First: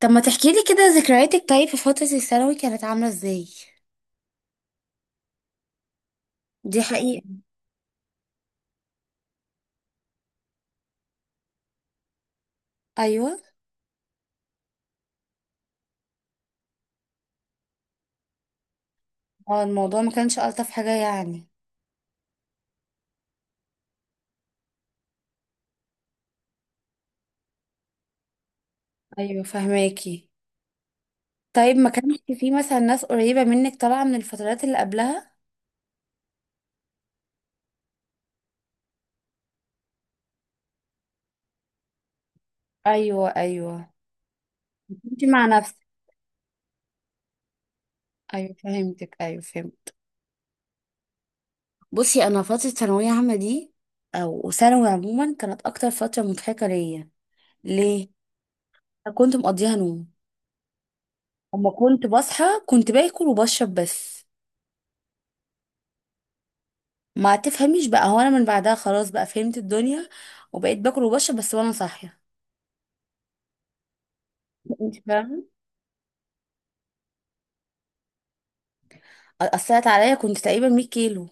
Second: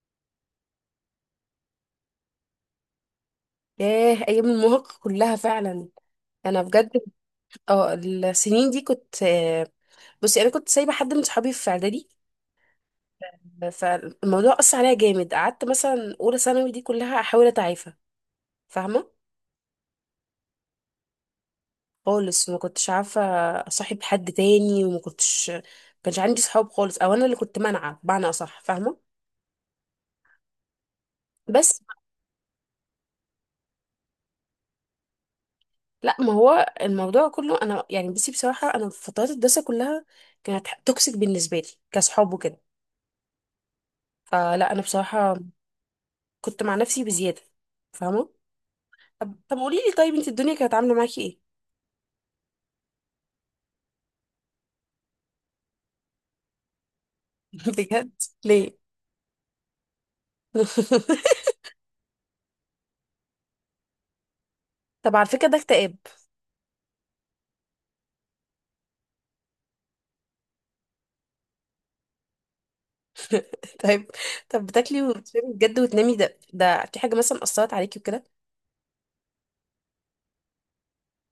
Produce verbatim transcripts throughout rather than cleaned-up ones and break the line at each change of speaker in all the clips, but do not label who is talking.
طب ما تحكي لي كده ذكرياتك؟ طيب، في فترة الثانوي كانت عاملة ازاي؟
ياه، ايام المراهقه كلها فعلا. انا
دي
بجد كنت-
حقيقة.
اه السنين دي كنت آه، بصي انا كنت سايبه حد من صحابي في اعدادي.
ايوه.
فالموضوع اثر عليا جامد، قعدت مثلا اولى ثانوي دي كلها احاول اتعافى. فاهمه؟
اه، الموضوع ما كانش الطف حاجة يعني.
خالص ما كنتش عارفه اصاحب حد تاني، وما كنتش ما كانش عندي صحاب خالص، او انا اللي كنت مانعه بمعنى اصح، فاهمه؟
ايوه فهماكي. طيب
بس
ما كانش في مثلا ناس قريبة منك طالعة من الفترات اللي قبلها؟
لا، ما هو الموضوع كله انا يعني، بصي بصراحه انا في فترات الدراسه كلها كانت توكسيك بالنسبه لي كصحاب وكده.
ايوه، ايوه.
فلا انا
كنت
بصراحه
مع نفسك.
كنت مع نفسي بزيادة، فاهمة؟
ايوه فهمتك،
طب
ايوه
طب قولي لي،
فهمت.
طيب انت الدنيا كانت عاملة معاكي ايه؟
بصي، انا فترة ثانوية عامة دي او ثانوي عموما كانت اكتر فترة مضحكة ليا. ليه؟
بجد؟ ليه؟
أنا كنت مقضيها نوم. اما كنت بصحى كنت باكل وبشرب بس.
طب على فكرة ده اكتئاب.
ما تفهميش بقى، هو انا من بعدها خلاص بقى فهمت الدنيا وبقيت باكل وبشرب بس وانا صاحيه.
طيب. طب
انت
بتاكلي
فاهمه.
وبتشربي بجد وتنامي، ده ده في حاجة مثلا أثرت عليكي وكده؟
اثرت عليا، كنت تقريبا مية كيلو.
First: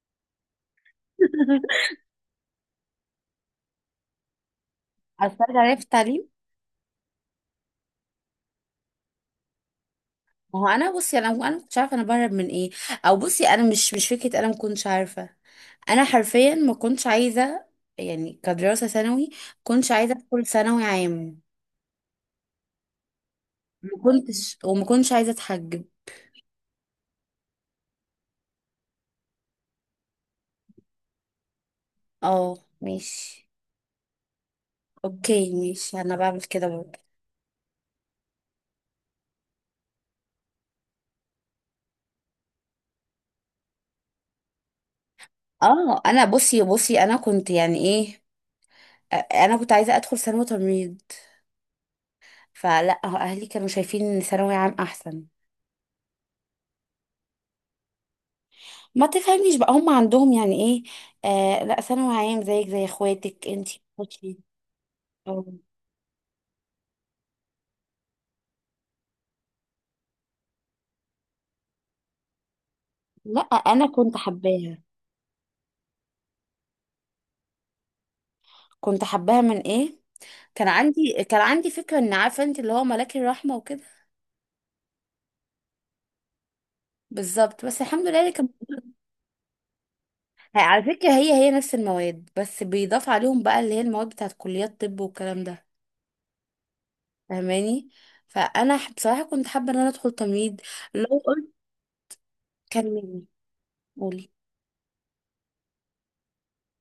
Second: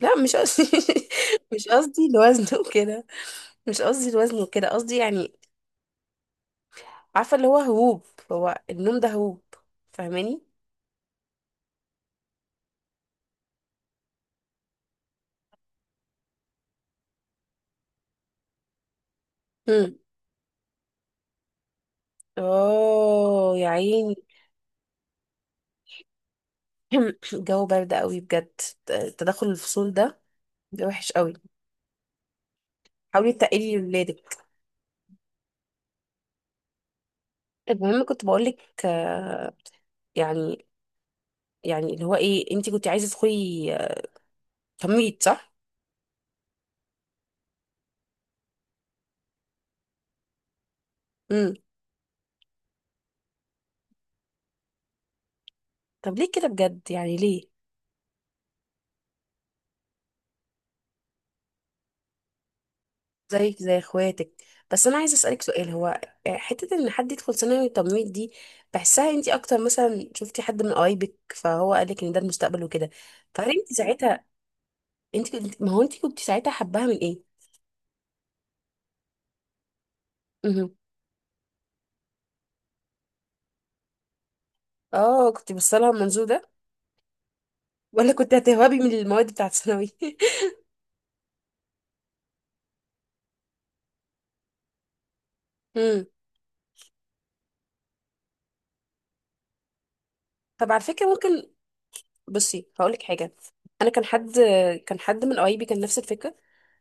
لا مش قصدي. مش قصدي الوزن وكده، مش قصدي الوزن وكده، قصدي يعني
اثرت عليا في التعليم.
عارفة اللي هو هروب، هو النوم ده هروب، فاهماني؟
ما هو انا بصي، انا انا ما كنتش عارفه انا بهرب من ايه. او بصي انا مش مش فكره، انا ما كنتش عارفه. انا حرفيا ما كنتش عايزه، يعني كدراسه ثانوي، ما كنتش
امم.
عايزه ادخل ثانوي عام.
اه يا
ما
عيني.
كنتش، وما كنتش عايزه اتحجب.
الجو برد قوي بجد، تدخل الفصول ده بيبقى وحش قوي.
اه
حاولي
ماشي.
تقلي لولادك.
اوكي ماشي، انا بعمل كده برضه.
المهم كنت بقولك آه، يعني يعني اللي هو ايه، انتي كنت عايزه تدخلي آه، تمريض، صح؟
اه، انا بصي بصي انا كنت يعني ايه، انا كنت عايزه ادخل ثانوي تمريض.
امم.
فلا، هو اهلي كانوا شايفين ان ثانوي عام احسن.
طب ليه كده بجد؟ يعني ليه؟
ما تفهمنيش بقى، هم عندهم يعني ايه؟ آه لا، ثانوي عام زيك زي اخواتك
زيك زي
انتي بتخشي.
اخواتك. بس انا عايزه اسالك
أو-
سؤال، هو آه، حته ان حد يدخل ثانوي تمريض دي بحسها انت اكتر، مثلا شفتي حد من قرايبك فهو قالك ان ده المستقبل وكده؟
لا
فهل انت
انا كنت
ساعتها،
حباها.
انت كنت ما هو انت كنت ساعتها حباها من ايه؟
كنت حباها من ايه؟ كان
امم.
عندي كان عندي فكره ان، عارفه انت، اللي هو ملاك الرحمه وكده.
اه، كنت بصلها من المنظور ده،
بالظبط. بس الحمد
ولا
لله اللي
كنت
كان.
هتهربي من المواد بتاعت ثانوي؟
على فكره، هي هي نفس المواد بس بيضاف عليهم بقى اللي هي المواد بتاعت كليات طب والكلام ده.
امم.
فاهماني. فانا ح- بصراحه كنت حابه ان انا ادخل تمريض.
طب على فكره،
لو.
ممكن بصي هقولك
كلميني.
حاجه. انا كان
قولي.
حد كان حد من قرايبي كان نفس الفكره،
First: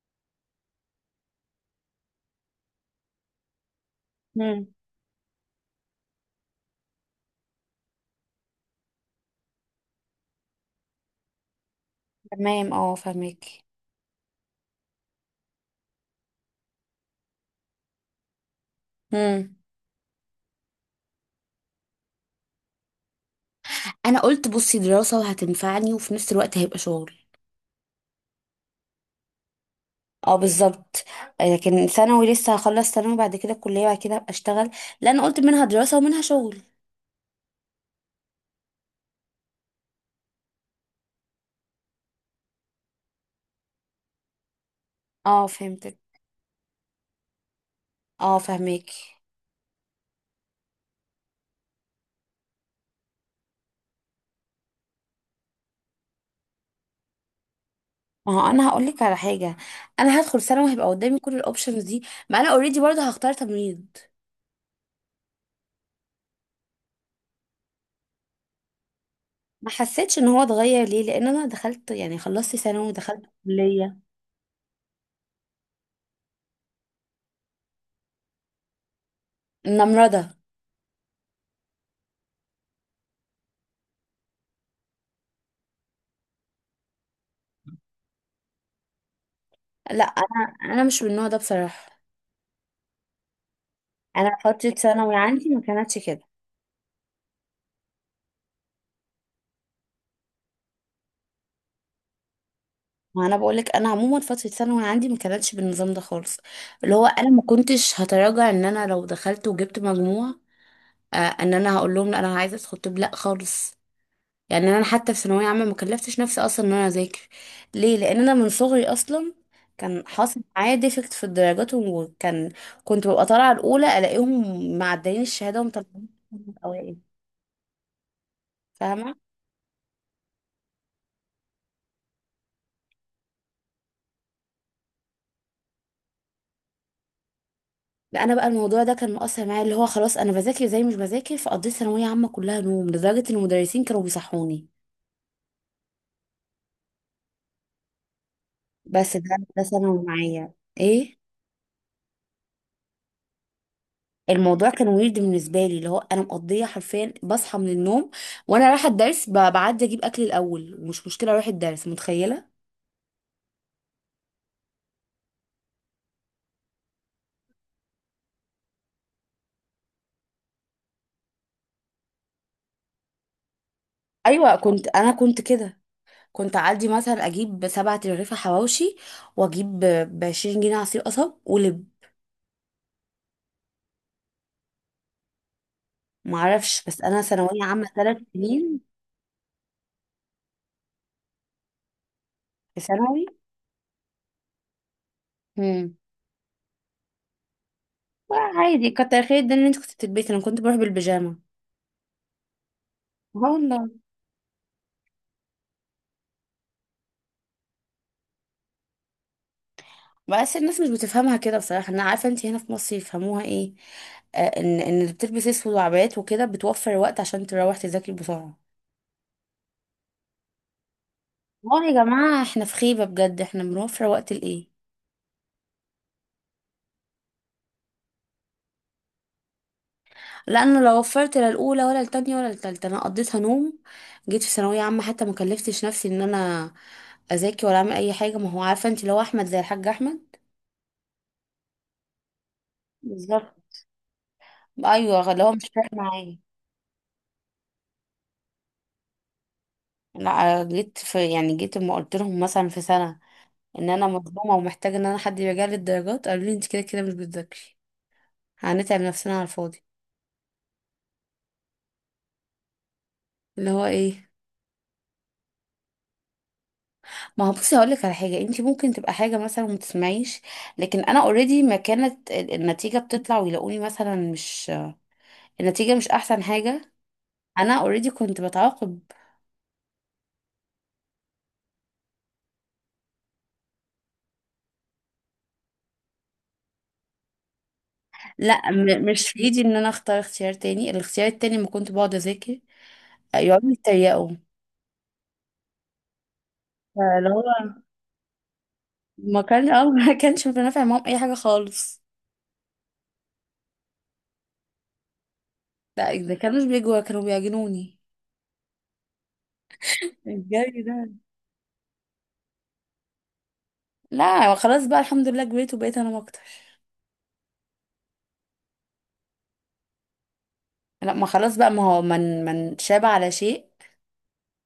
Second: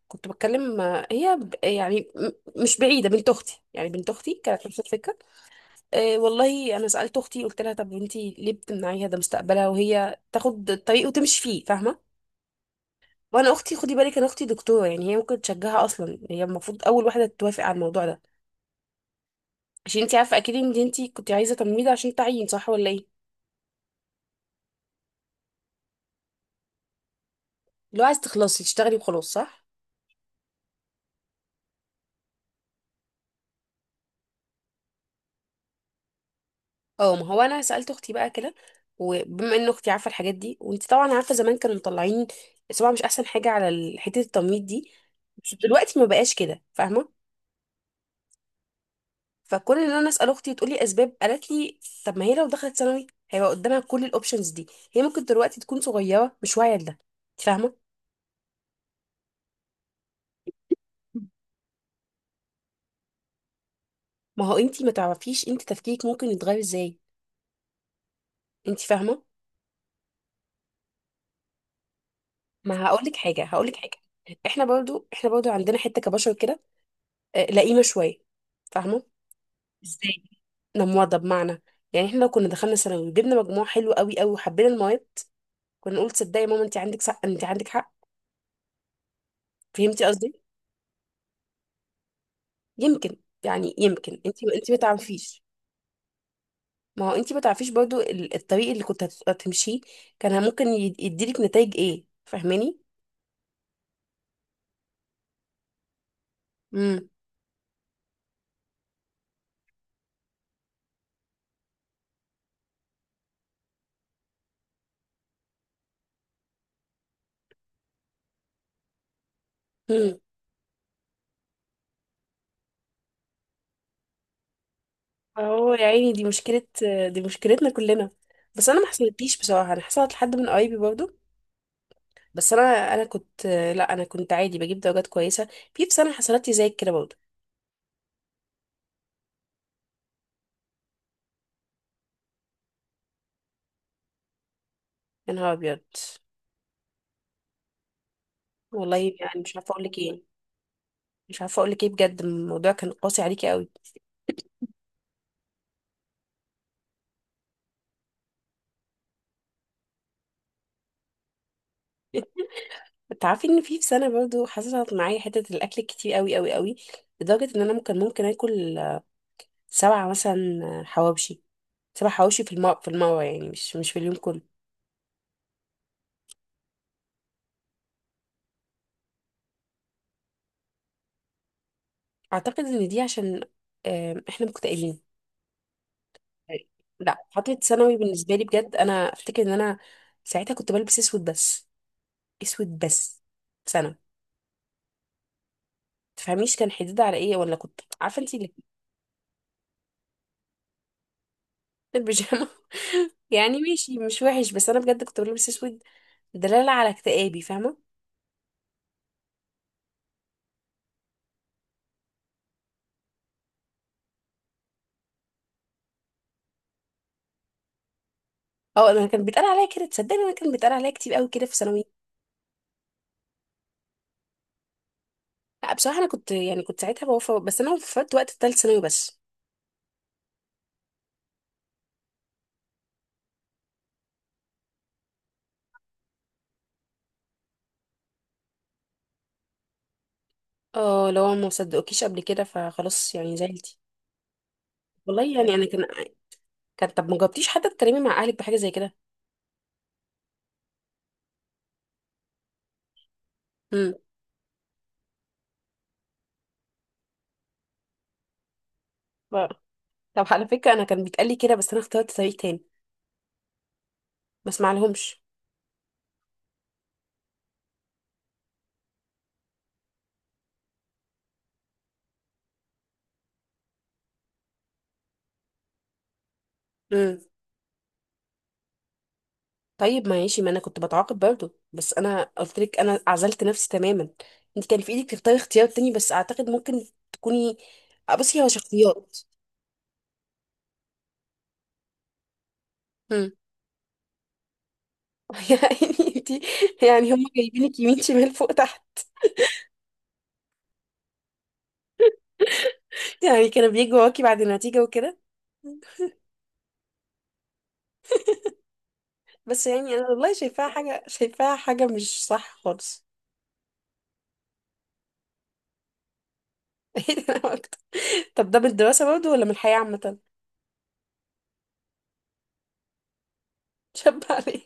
كنت بتكلم. هي ب- يعني م- مش بعيده بنت اختي، يعني بنت اختي كانت
مم.
نفس الفكره. أه والله، انا سالت اختي قلت لها طب انتي ليه بتمنعيها، ده مستقبلها وهي تاخد الطريق وتمشي فيه، فاهمه؟
تمام، اه
وانا
فهماكي.
اختي خدي بالك، انا اختي دكتوره، يعني هي ممكن تشجعها اصلا، هي المفروض اول واحده توافق على الموضوع ده،
مم.
عشان انتي عارفه اكيد ان انتي كنت عايزه تمريض عشان تعيين، صح ولا ايه؟
انا قلت بصي، دراسة وهتنفعني وفي نفس الوقت هيبقى شغل.
لو عايز تخلصي تشتغلي وخلاص، صح؟
اه بالظبط. آه، لكن ثانوي، لسه هخلص ثانوي، بعد كده الكلية، بعد كده هبقى اشتغل. لا، انا قلت منها دراسة ومنها شغل.
اه، ما هو انا سالت اختي بقى كده، وبما ان اختي عارفه الحاجات دي، وانت طبعا عارفه زمان كانوا مطلعين صباع مش احسن حاجه على ال- حته التمويل دي،
اه
بس
فهمتك.
دلوقتي ما بقاش كده، فاهمه؟
اه فهماكي.
فكون ان انا اسال اختي وتقولي اسباب، قالت لي طب ما هي لو دخلت ثانوي هيبقى قدامها كل الاوبشنز دي، هي ممكن دلوقتي تكون صغيره مش واعيه لده، انت فاهمه؟
ما هو، انا هقول لك على حاجة. انا هدخل ثانوي، هيبقى قدامي كل الاوبشنز دي. ما انا اوريدي برضه هختار تمريض.
ما هو انت ما تعرفيش انت تفكيرك ممكن يتغير ازاي، انت فاهمه؟
ما حسيتش ان هو اتغير، ليه؟ لان انا دخلت، يعني خلصت
ما
ثانوي
هقول لك
ودخلت
حاجه هقول لك حاجه،
كلية.
احنا برضو احنا برضو عندنا حته كبشر كده آه، لئيمه شويه، فاهمه؟
نمرضة.
نموضة بمعنى، يعني احنا لو كنا دخلنا ثانوي وجبنا مجموع حلو قوي قوي وحبينا المواد، كنا نقول تصدقي يا ماما انت عندك حق، انت عندك حق.
لا،
فهمتي قصدي؟
انا انا مش من النوع ده بصراحة.
يمكن، يعني يمكن انت
انا فتره
انت ما
ثانوي
تعرفيش،
عندي ما كانتش كده.
ما هو انت ما تعرفيش برضو ال- الطريق اللي كنت هت- هتمشيه كان ممكن ي- يديلك نتائج ايه، فاهماني؟
ما انا بقول لك، انا عموما فتره ثانوي عندي ما كانتش بالنظام ده خالص. اللي هو
امم.
انا ما كنتش هتراجع ان انا لو دخلت وجبت مجموع. آه ان انا هقول لهم، لا انا عايزه ادخل طب، لا خالص. يعني انا حتى في ثانويه عامه ما كلفتش نفسي اصلا ان انا اذاكر. ليه؟ لان انا من صغري اصلا كان
امم.
حاصل معايا ديفكت في الدرجات، وكان كنت ببقى طالعه الاولى الاقيهم معديين الشهاده
اهو يا
ومطلعين
عيني، دي مشكلة،
الأوائل.
دي مشكلتنا كلنا. بس انا ما
فاهمه.
حصلتليش بصراحة، انا حصلت لحد من قرايبي برضو. بس انا انا كنت، لا انا كنت عادي بجيب درجات كويسة. في في سنة حصلت لي زي كده برضو.
لا، انا بقى الموضوع ده كان مؤثر معايا، اللي هو خلاص انا بذاكر زي مش بذاكر، فقضيت ثانويه عامه كلها نوم لدرجه ان المدرسين كانوا بيصحوني.
يا نهار ابيض، والله
بس ده
يعني مش
ده
عارفه اقول لك
ثانوي
ايه،
معايا. ايه.
مش عارفه اقول لك ايه بجد، الموضوع كان قاسي عليكي قوي.
الموضوع كان ويرد بالنسبه لي، اللي هو انا مقضيه حرفيا بصحى من النوم وانا رايحه الدرس، ب- بعدي اجيب اكل الاول ومش مشكله اروح الدرس متخيله.
انت عارفه ان في في سنه برضو حصلت معايا حته الاكل كتير قوي قوي قوي، لدرجه ان انا ممكن ممكن اكل آه، سبعه مثلا آه، حواوشي. سبع حواوشي في المره في المره، يعني مش مش في اليوم كله.
ايوه، كنت انا كنت كده. كنت اعدي مثلا اجيب سبعة رغيفه حواوشي، واجيب ب عشرين جنيه عصير قصب ولب.
اعتقد ان دي عشان آم، احنا مكتئبين.
معرفش. بس انا
لا، فتره
ثانويه عامه
ثانوي
ثلاث
بالنسبه لي بجد
سنين
انا افتكر ان انا ساعتها كنت بلبس اسود بس، اسود
في
بس.
ثانوي.
سنه
مم.
تفهميش كان حديد على ايه، ولا كنت عارفه انت؟
عادي، كتر خير ده ان انت كنت بتلبسي، انا كنت بروح بالبيجامه اه.
البيجامه. يعني
والله.
ماشي مش وحش، بس انا بجد كنت بلبس اسود دلاله على اكتئابي، فاهمه؟
بس الناس مش بتفهمها كده بصراحه، انا عارفه انت هنا في مصر يفهموها ايه. آه ان ان اللي بتلبس اسود وعبايات وكده بتوفر وقت عشان تروح تذاكري بسرعه.
اه، انا كان بيتقال عليا كده، تصدقني انا كان بيتقال عليا كتير قوي كده في ثانوي.
اه يا جماعه، احنا في خيبه بجد، احنا بنوفر وقت لايه؟
لا بصراحه انا كنت يعني كنت ساعتها بوفى، بس انا وفت وقت الثالث ثانوي بس.
لانه لو وفرت، لا الاولى ولا التانية ولا التالتة، انا قضيتها نوم. جيت في ثانويه عامه حتى ما كلفتش نفسي ان انا اذاكر ولا اعمل اي حاجه. ما هو عارفه انت، لو احمد زي الحاج احمد.
اه، لو ما صدقوكيش قبل كده فخلاص يعني
بالظبط.
زعلتي.
ايوه،
والله
لو هو
يعني انا
مش
كان
فارق معايا.
كان طب ما جاوبتيش حتى تتكلمي مع اهلك بحاجه زي كده؟
لا، جيت في يعني جيت لما قلت لهم مثلا في سنة ان
امم.
انا مظلومة ومحتاجة ان انا حد يراجع لي الدرجات، قالوا لي انت كده كده مش بتذاكري، هنتعب نفسنا على الفاضي.
طب على فكره انا كان بيتقال لي كده، بس انا اخترت طريق تاني،
اللي هو ايه؟
ما اسمعلهمش.
ما هو بصي، هقول لك على حاجة، انت ممكن تبقى حاجة مثلا وما تسمعيش، لكن انا اوريدي ما كانت ال- النتيجة بتطلع ويلاقوني مثلا مش، النتيجة مش احسن حاجة، انا اوريدي كنت بتعاقب.
طيب ماشي، ما انا كنت بتعاقب برضه، بس انا قلت لك انا عزلت نفسي تماما. انت كان في ايدك تختاري اختيار تاني، بس اعتقد ممكن تكوني آه، بصي هو
لا، م-
شخصيات.
مش في ايدي ان انا اختار اختيار تاني، الاختيار التاني ما كنت بقعد اذاكر،
امم.
يقعدوا يتريقوا.
يعني انتي، يعني هم
فاللي هو،
جايبينك يمين شمال فوق تحت،
ما كان اه ما كانش بنافع معاهم اي حاجه خالص.
يعني كانوا بيجوا وراكي بعد النتيجة وكده؟
لا، اذا كانوش بيجوا كانوا بيعجنوني
بس يعني انا والله شايفاها
الجري
حاجة
ده.
شايفاها حاجة مش صح خالص.
لا خلاص بقى، الحمد لله كبرت وبقيت انام اكتر.
ايه ده، أنا أكتر. طب ده من الدراسة برضه ولا من الحياة عامة؟
لا ما خلاص بقى، ما هو من من شاب على شيء.
شب عليه.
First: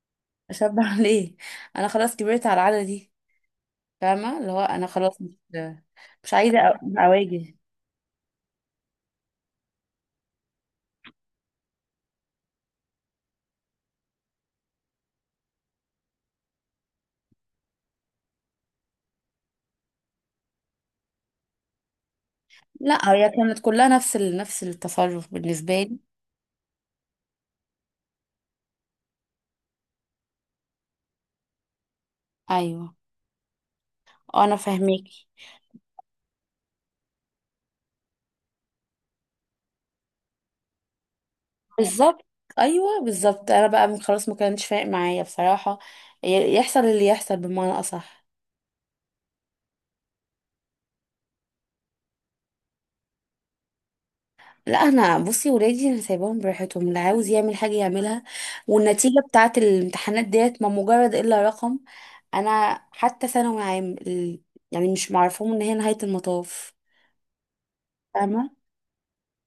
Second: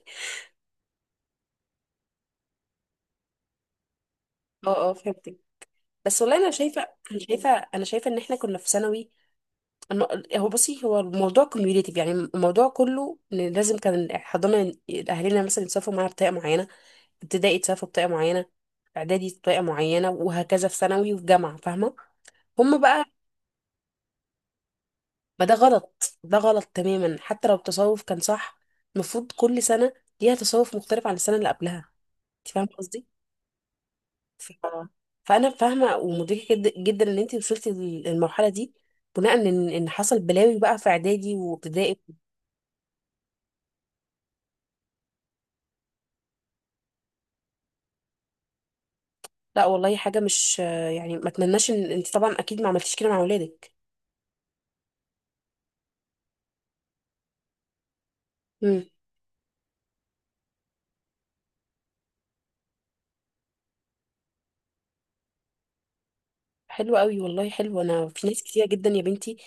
شاب على ايه. انا خلاص كبرت على العاده دي. فاهمه، اللي هو انا
اه، اه،
خلاص،
فهمتك.
مش
بس
مش
والله انا
عايزه
شايفة.
أ-
انا شايفة
اواجه.
انا شايفة ان احنا كنا في ثانوي، الم- هو بصي، هو الموضوع كوميوليتيف، يعني الموضوع كله ان لازم كان الحضانه اهالينا مثلا يتصرفوا معانا بطريقه معينه، ابتدائي يتصرفوا بطريقه معينه، اعدادي بطريقه معينه، وهكذا في ثانوي وفي جامعه، فاهمه؟ هم بقى،
لا، هي كانت كلها نفس ال... نفس التصرف
ما ده
بالنسبه لي.
غلط، ده غلط تماما، حتى لو التصرف كان صح، المفروض كل سنه ليها تصرف مختلف عن السنه اللي قبلها، انت فاهمه
ايوه،
قصدي؟ ف...
انا فاهمك.
فانا فاهمه ومدركه جد- جدا ان انت وصلتي للمرحله دي بناء ان ان حصل بلاوي بقى في اعدادي وابتدائي.
بالظبط. ايوه بالظبط. انا بقى، من خلاص ما كانش فارق معايا بصراحه، ي- يحصل اللي يحصل بمعنى اصح.
لا والله حاجة مش يعني ما اتمناش، ان انت طبعا اكيد ما عملتيش كده مع اولادك.
لا، انا بصي، ولادي انا سايباهم براحتهم، اللي عاوز يعمل حاجه يعملها.
امم.
والنتيجه بتاعه الامتحانات ديت ما مجرد الا رقم. انا حتى ثانوي عام ال- يعني مش معرفهم ان هي نهايه المطاف.
حلو قوي والله، حلو، انا في ناس
فاهمه.
كتيرة جدا يا بنتي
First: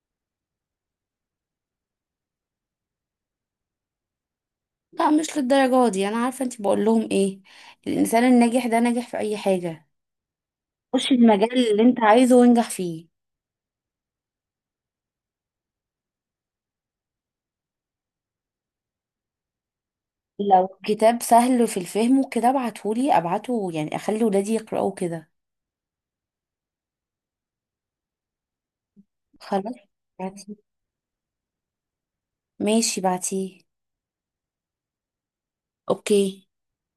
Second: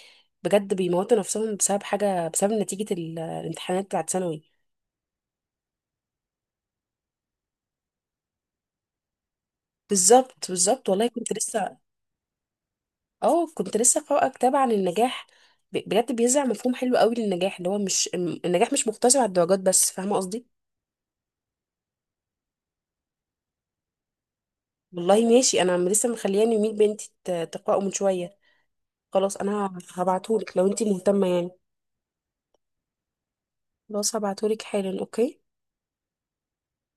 بجد بيموتوا نفسهم بسبب حاجة، بسبب نتيجة ال- الامتحانات بتاعت ثانوي.
لا مش للدرجه دي، انا عارفه انت بقول لهم ايه. الانسان الناجح ده ناجح في اي حاجه،
بالظبط، بالظبط، والله
خش
كنت
المجال
لسه،
اللي انت عايزه وانجح فيه.
اه كنت لسه قارئة كتاب عن النجاح ب- بجد بيزرع مفهوم حلو قوي للنجاح، اللي هو مش الم- النجاح مش مقتصر على الدرجات بس، فاهمة قصدي؟
لو كتاب سهل في الفهم وكده ابعتهولي، ابعته يعني اخلي ولادي يقرأوه
والله
كده.
ماشي، انا عم- لسه مخلياني يميل بنتي ت- تقرأه من شوية. خلاص
خلاص،
انا
بعتيه.
هبعتهولك لو انت مهتمة يعني.
ماشي بعتيه.
خلاص هبعتهولك حالا، اوكي.
اوكي.